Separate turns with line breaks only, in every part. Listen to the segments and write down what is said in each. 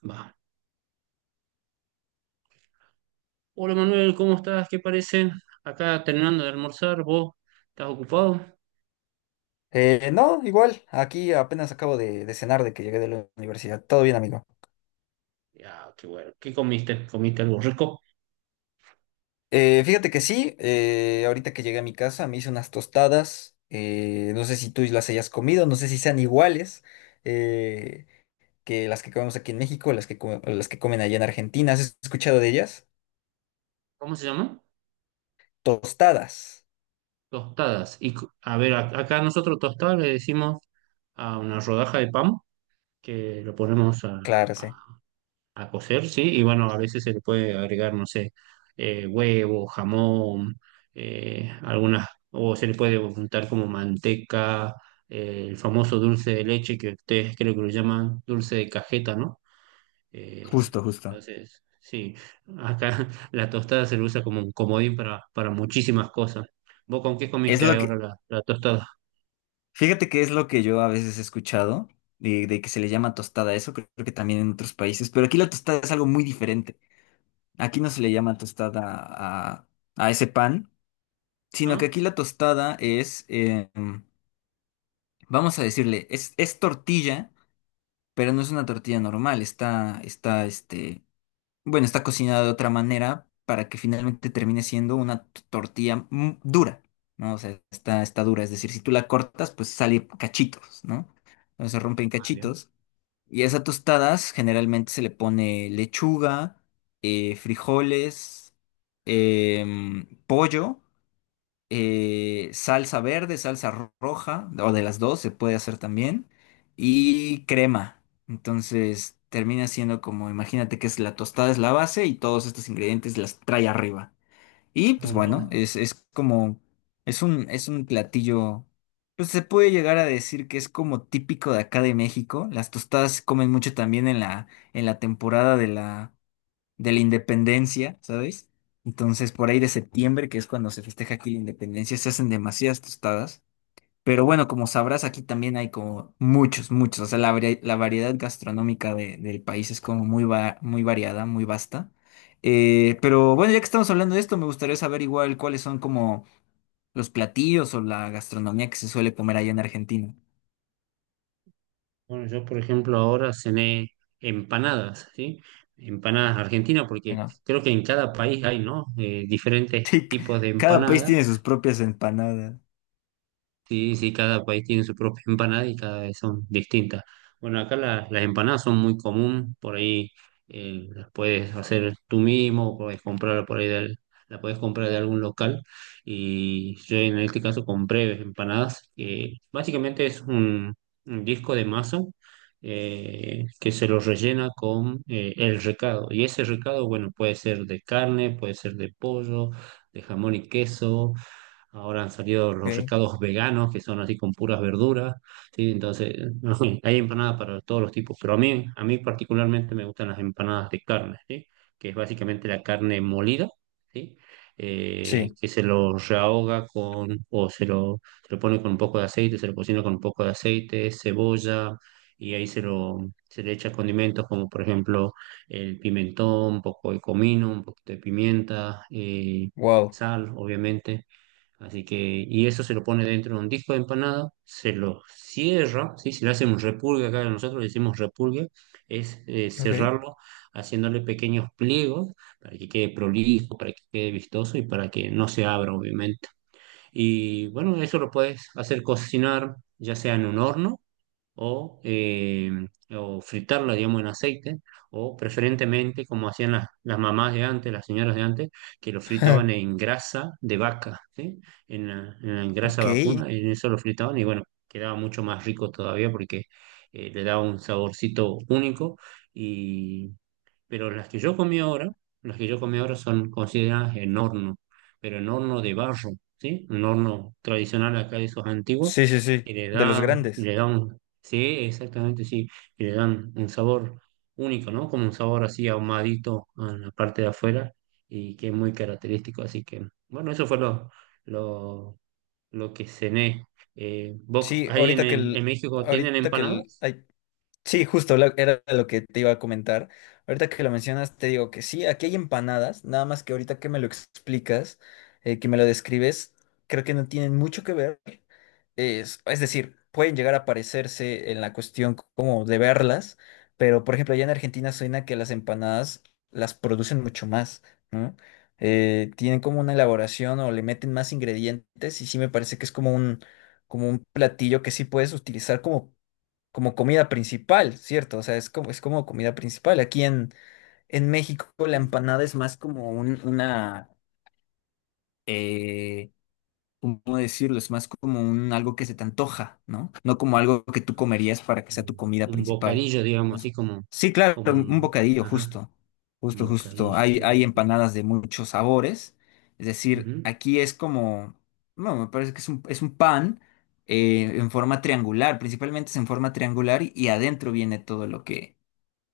Va. Hola Manuel, ¿cómo estás? ¿Qué parece? Acá terminando de almorzar, ¿vos estás ocupado?
No, igual, aquí apenas acabo de cenar de que llegué de la universidad. Todo bien, amigo.
Ya, qué bueno. ¿Qué comiste? ¿Comiste algo rico?
Fíjate que sí, ahorita que llegué a mi casa me hice unas tostadas. No sé si tú las hayas comido, no sé si sean iguales eh, que las que comemos aquí en México, las que comen allá en Argentina. ¿Has escuchado de ellas?
¿Cómo se llama?
Tostadas.
Tostadas. Y co- a ver, ac- acá nosotros tostadas le decimos a una rodaja de pan que lo ponemos a,
Claro, sí.
A cocer, sí, y bueno, a veces se le puede agregar, no sé, huevo, jamón, algunas, o se le puede untar como manteca, el famoso dulce de leche que ustedes creo que lo llaman dulce de cajeta, ¿no? Eh,
Justo, justo.
entonces, sí, acá la tostada se lo usa como un comodín para muchísimas cosas. ¿Vos con qué
Es
comiste
lo
ahora
que,
la tostada?
Fíjate que es lo que yo a veces he escuchado, de que se le llama tostada a eso, creo que también en otros países, pero aquí la tostada es algo muy diferente. Aquí no se le llama tostada a, a ese pan, sino que
¿Ah?
aquí la tostada es, vamos a decirle, es tortilla, pero no es una tortilla normal, está, está cocinada de otra manera para que finalmente termine siendo una tortilla dura, ¿no? O sea, está dura, es decir, si tú la cortas, pues sale cachitos, ¿no? Entonces se rompen
Ah, bien,
cachitos. Y a esas tostadas generalmente se le pone lechuga, frijoles, pollo, salsa verde, salsa roja, o de las dos se puede hacer también, y crema. Entonces termina siendo como, imagínate que es la tostada es la base y todos estos ingredientes las trae arriba. Y
un
pues bueno,
montón.
es como, es un platillo, pues se puede llegar a decir que es como típico de acá de México. Las tostadas se comen mucho también en la temporada de la independencia, ¿sabes? Entonces, por ahí de septiembre, que es cuando se festeja aquí la independencia, se hacen demasiadas tostadas. Pero bueno, como sabrás, aquí también hay como muchos, muchos. O sea, la variedad gastronómica del país es como muy, muy variada, muy vasta. Pero bueno, ya que estamos hablando de esto, me gustaría saber igual cuáles son como los platillos o la gastronomía que se suele comer allá en Argentina.
Bueno, yo por ejemplo ahora cené empanadas, ¿sí? Empanadas argentinas, porque
Bueno,
creo que en cada país hay, ¿no? Diferentes
sí,
tipos de
cada país
empanadas.
tiene sus propias empanadas.
Sí, sí, cada país tiene su propia empanada y cada vez son distintas. Bueno, acá la- las empanadas son muy común, por ahí las puedes hacer tú mismo, puedes comprar por ahí del, la puedes comprar de algún local. Y yo en este caso compré empanadas, que básicamente es un disco de masa que se lo rellena con el recado. Y ese recado, bueno, puede ser de carne, puede ser de pollo, de jamón y queso. Ahora han salido los
Okay.
recados veganos que son así con puras verduras, ¿sí? Entonces, no sé, hay empanadas para todos los tipos, pero a mí particularmente me gustan las empanadas de carne, ¿sí? Que es básicamente la carne molida, ¿sí?
Sí.
Que se lo rehoga con, o se lo pone con un poco de aceite, se lo cocina con un poco de aceite, cebolla, y ahí se le echa condimentos como por ejemplo el pimentón, un poco de comino, un poquito de pimienta,
Wow.
sal, obviamente. Así que, y eso se lo pone dentro de un disco de empanada, se lo cierra, ¿sí? Si le hacen un repulgue, acá nosotros le decimos repulgue, es
Ok.
cerrarlo haciéndole pequeños pliegos para que quede prolijo, para que quede vistoso y para que no se abra, obviamente. Y bueno, eso lo puedes hacer cocinar ya sea en un horno o, eh, o fritarla, digamos, en aceite, o preferentemente, como hacían las mamás de antes, las señoras de antes, que lo fritaban en grasa de vaca, ¿sí? En en la grasa
Ok.
vacuna,
Sí,
en eso lo fritaban y bueno, quedaba mucho más rico todavía porque le daba un saborcito único. Pero las que yo comí ahora, las que yo comí ahora son consideradas en horno, pero en horno de barro, ¿sí? Un horno tradicional acá de esos antiguos,
sí,
que
sí, de los grandes.
le da un, sí, exactamente, sí, y le dan un sabor único, ¿no? Como un sabor así ahumadito en la parte de afuera y que es muy característico, así que, bueno, eso fue lo, lo que cené. ¿Vos
Sí,
ahí en México tienen
ahorita que el,
empanadas?
ay, sí, era lo que te iba a comentar. Ahorita que lo mencionas, te digo que sí, aquí hay empanadas, nada más que ahorita que me lo explicas, que me lo describes, creo que no tienen mucho que ver. Es decir, pueden llegar a parecerse en la cuestión como de verlas, pero por ejemplo, allá en Argentina suena que las empanadas las producen mucho más, ¿no? Tienen como una elaboración o le meten más ingredientes y sí me parece que es como un platillo que sí puedes utilizar como como comida principal, ¿cierto? O sea, es como comida principal. En México la empanada es más como una, eh, ¿cómo decirlo? Es más como un algo que se te antoja, ¿no? No como algo que tú comerías para que sea tu
un
comida
un
principal.
bocadillo, digamos, así
Entonces,
como,
sí, claro,
como
un
un,
bocadillo,
ajá,
justo,
un
justo, justo.
bocadillo,
Hay
claro, claro.
empanadas de muchos sabores. Es decir,
Ujú,
aquí es como, no, me parece que es un pan en forma triangular, principalmente es en forma triangular y adentro viene todo lo que,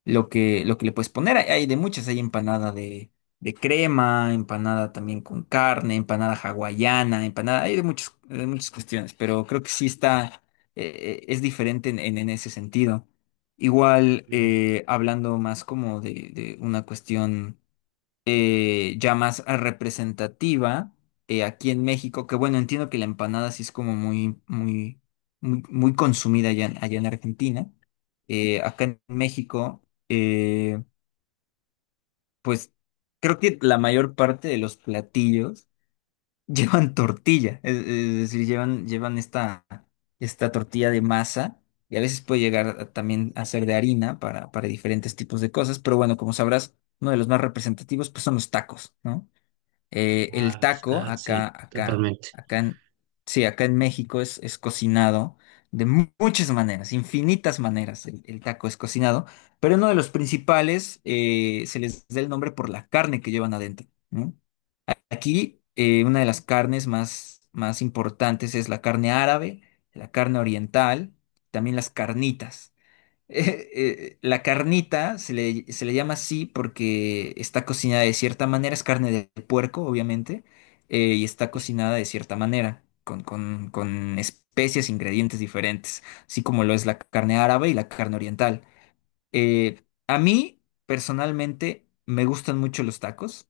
lo que le puedes poner. Hay hay de muchas, hay empanada de crema, empanada también con carne, empanada hawaiana, empanada, hay de muchas cuestiones, pero creo que sí está, es diferente en ese sentido. Igual,
claro,
hablando más como de una cuestión ya más representativa aquí en México, que bueno, entiendo que la empanada sí es como muy, muy, muy, muy consumida allá, en allá en Argentina. Acá en México, eh, pues creo que la mayor parte de los platillos llevan tortilla, es decir, llevan, llevan esta, esta tortilla de masa. Y a veces puede llegar también a ser de harina para diferentes tipos de cosas, pero bueno, como sabrás, uno de los más representativos pues son los tacos, ¿no? Eh, el
claro,
taco,
claro,
acá,
sí,
acá,
totalmente.
acá en, sí, acá en México es cocinado de muchas maneras, infinitas maneras el taco es cocinado, pero uno de los principales se les da el nombre por la carne que llevan adentro, ¿no? Aquí una de las carnes más, más importantes es la carne árabe, la carne oriental, también las carnitas. La carnita se le llama así porque está cocinada de cierta manera, es carne de puerco, obviamente, y está cocinada de cierta manera, con especias, ingredientes diferentes, así como lo es la carne árabe y la carne oriental. A mí, personalmente, me gustan mucho los tacos.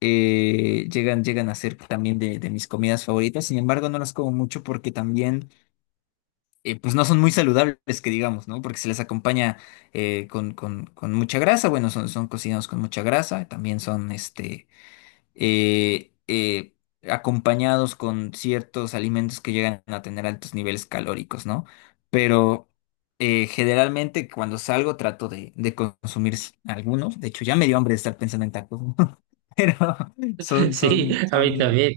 Llegan a ser también de mis comidas favoritas, sin embargo, no las como mucho porque también pues no son muy saludables, que digamos, ¿no? Porque se les acompaña con mucha grasa, bueno, son cocinados con mucha grasa, también son eh, eh, acompañados con ciertos alimentos que llegan a tener altos niveles calóricos, ¿no? Pero generalmente cuando salgo trato de consumir algunos, de hecho ya me dio hambre de estar pensando en tacos, ¿no? Pero
Sí, a mí
son,
también.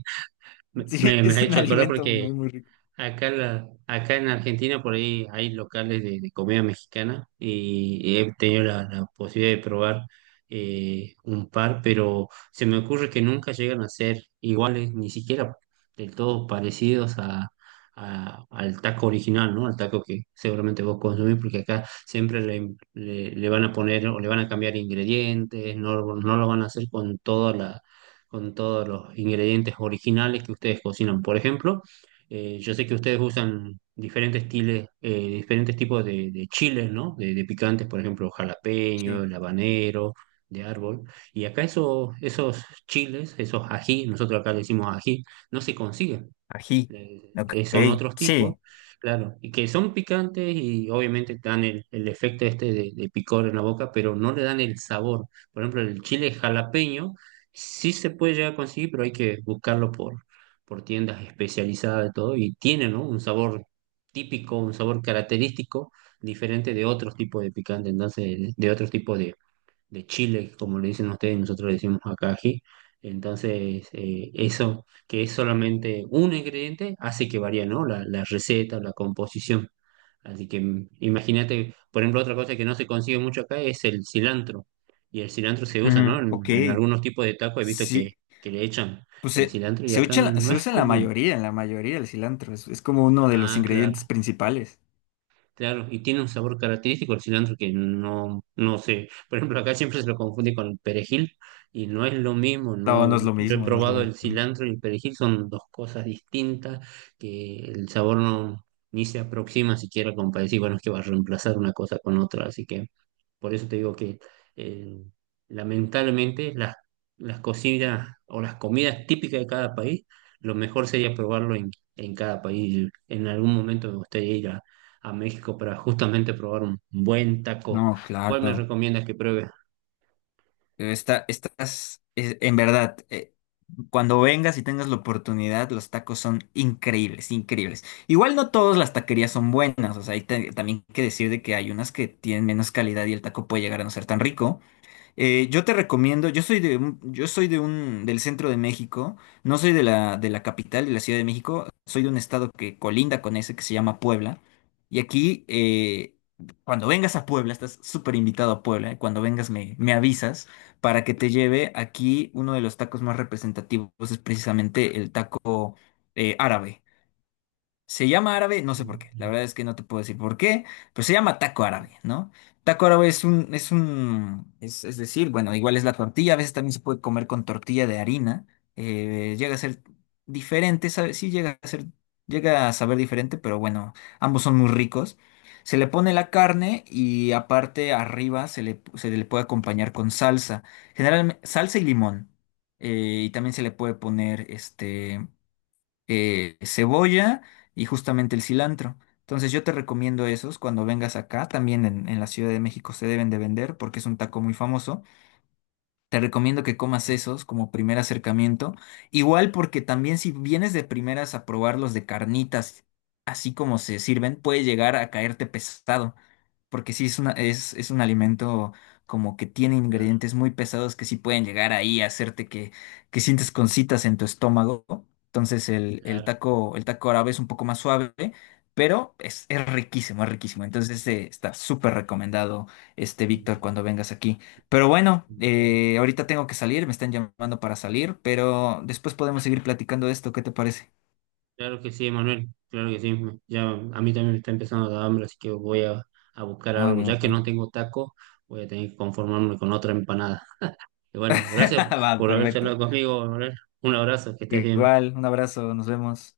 Me,
sí,
me me ha
es un
hecho acordar
alimento
porque
muy, muy rico.
acá, la, acá en Argentina por ahí hay locales de comida mexicana y he tenido la posibilidad de probar un par, pero se me ocurre que nunca llegan a ser iguales, ni siquiera del todo parecidos a- al taco original, ¿no? Al taco que seguramente vos consumís, porque acá siempre le, le- le van a poner o le van a cambiar ingredientes, no, no lo van a hacer con toda la, con todos los ingredientes originales que ustedes cocinan, por ejemplo. Yo sé que ustedes usan diferentes estiles, diferentes tipos de chiles, ¿no? De picantes, por ejemplo, jalapeño,
Sí.
el habanero, de árbol. Y acá eso- esos chiles, esos ají, nosotros acá le decimos ají, no se consiguen
Ají. Ok,
son otros tipos,
sí.
claro, y que son picantes y obviamente dan el efecto este de picor en la boca, pero no le dan el sabor. Por ejemplo, el chile jalapeño sí se puede llegar a conseguir, pero hay que buscarlo por tiendas especializadas de todo y tiene, ¿no? Un sabor típico, un sabor característico diferente de otros tipos de picante, entonces de otros tipos de chile, como le dicen ustedes, nosotros le decimos acá ají. Entonces, eso que es solamente un ingrediente hace que varía, ¿no? La receta la composición. Así que imagínate, por ejemplo, otra cosa que no se consigue mucho acá es el cilantro. Y el cilantro se usa, ¿no?
Ujú, ok,
En algunos tipos de tacos he visto
sí,
que le echan
pues
el cilantro y
se
acá
echa en
no
se
es
usa
común.
en la mayoría el cilantro, es como uno de los
Ah, claro.
ingredientes principales.
Claro, y tiene un sabor característico el cilantro que no, no sé. Por ejemplo, acá siempre se lo confunde con el perejil y no es lo mismo,
No, no
no.
es lo
Yo he
mismo, no es lo
probado el
mismo.
cilantro y el perejil, son dos cosas distintas que el sabor no ni se aproxima siquiera como para decir, bueno, es que va a reemplazar una cosa con otra, así que por eso te digo que eh, lamentablemente las cocinas o las comidas típicas de cada país, lo mejor sería probarlo en cada país. En algún momento me gustaría ir a México para justamente probar un buen
No,
taco. ¿Cuál me
claro.
recomiendas que pruebe?
En verdad, cuando vengas y tengas la oportunidad, los tacos son increíbles, increíbles. Igual no todas las taquerías son buenas, o sea, hay también que decir de que hay unas que tienen menos calidad y el taco puede llegar a no ser tan rico. Yo te recomiendo, yo soy de un, del centro de México, no soy de la capital de la Ciudad de México, soy de un estado que colinda con ese que se llama Puebla. Y aquí, cuando vengas a Puebla, estás súper invitado a Puebla, cuando vengas me avisas para que te lleve aquí uno de los tacos más representativos, es precisamente el taco árabe. Se llama árabe, no sé por qué, la
Mm,
verdad es que no te puedo decir por qué, pero se llama taco árabe, ¿no? Taco árabe es decir, bueno, igual es la tortilla, a veces también se puede comer con tortilla de harina, llega a ser diferente, sí llega a ser, llega a saber diferente, pero bueno, ambos son muy ricos. Se le pone la carne y aparte arriba se le puede acompañar con salsa, generalmente salsa y limón, y también se le puede poner cebolla y justamente el cilantro. Entonces yo te recomiendo esos cuando vengas acá, también en la Ciudad de México se deben de vender porque es un taco muy famoso. Te recomiendo que comas esos como primer acercamiento. Igual porque también si vienes de primeras a probar los de carnitas, así como se sirven, puede llegar a caerte pesado. Porque sí es una, es un alimento como que tiene
claro,
ingredientes muy pesados que sí pueden llegar ahí a hacerte que sientes concitas en tu estómago. Entonces
claro.
el taco árabe es un poco más suave, pero es riquísimo, es riquísimo. Entonces está súper recomendado este Víctor
Mm,
cuando vengas aquí. Pero bueno,
no.
ahorita tengo que salir, me están llamando para salir, pero después podemos seguir platicando de esto, ¿qué te parece?
Claro que sí, Manuel. Claro que sí. Me- Ya a mí también me está empezando a dar hambre, así que voy a buscar
No,
algo. Ya
amigo.
que
Bueno.
no tengo taco, voy a tener que conformarme con otra empanada. Y bueno, gracias
Va,
por haber charlado
perfecto.
conmigo, Manuel. Un abrazo, que estés bien.
Igual, un abrazo, nos vemos.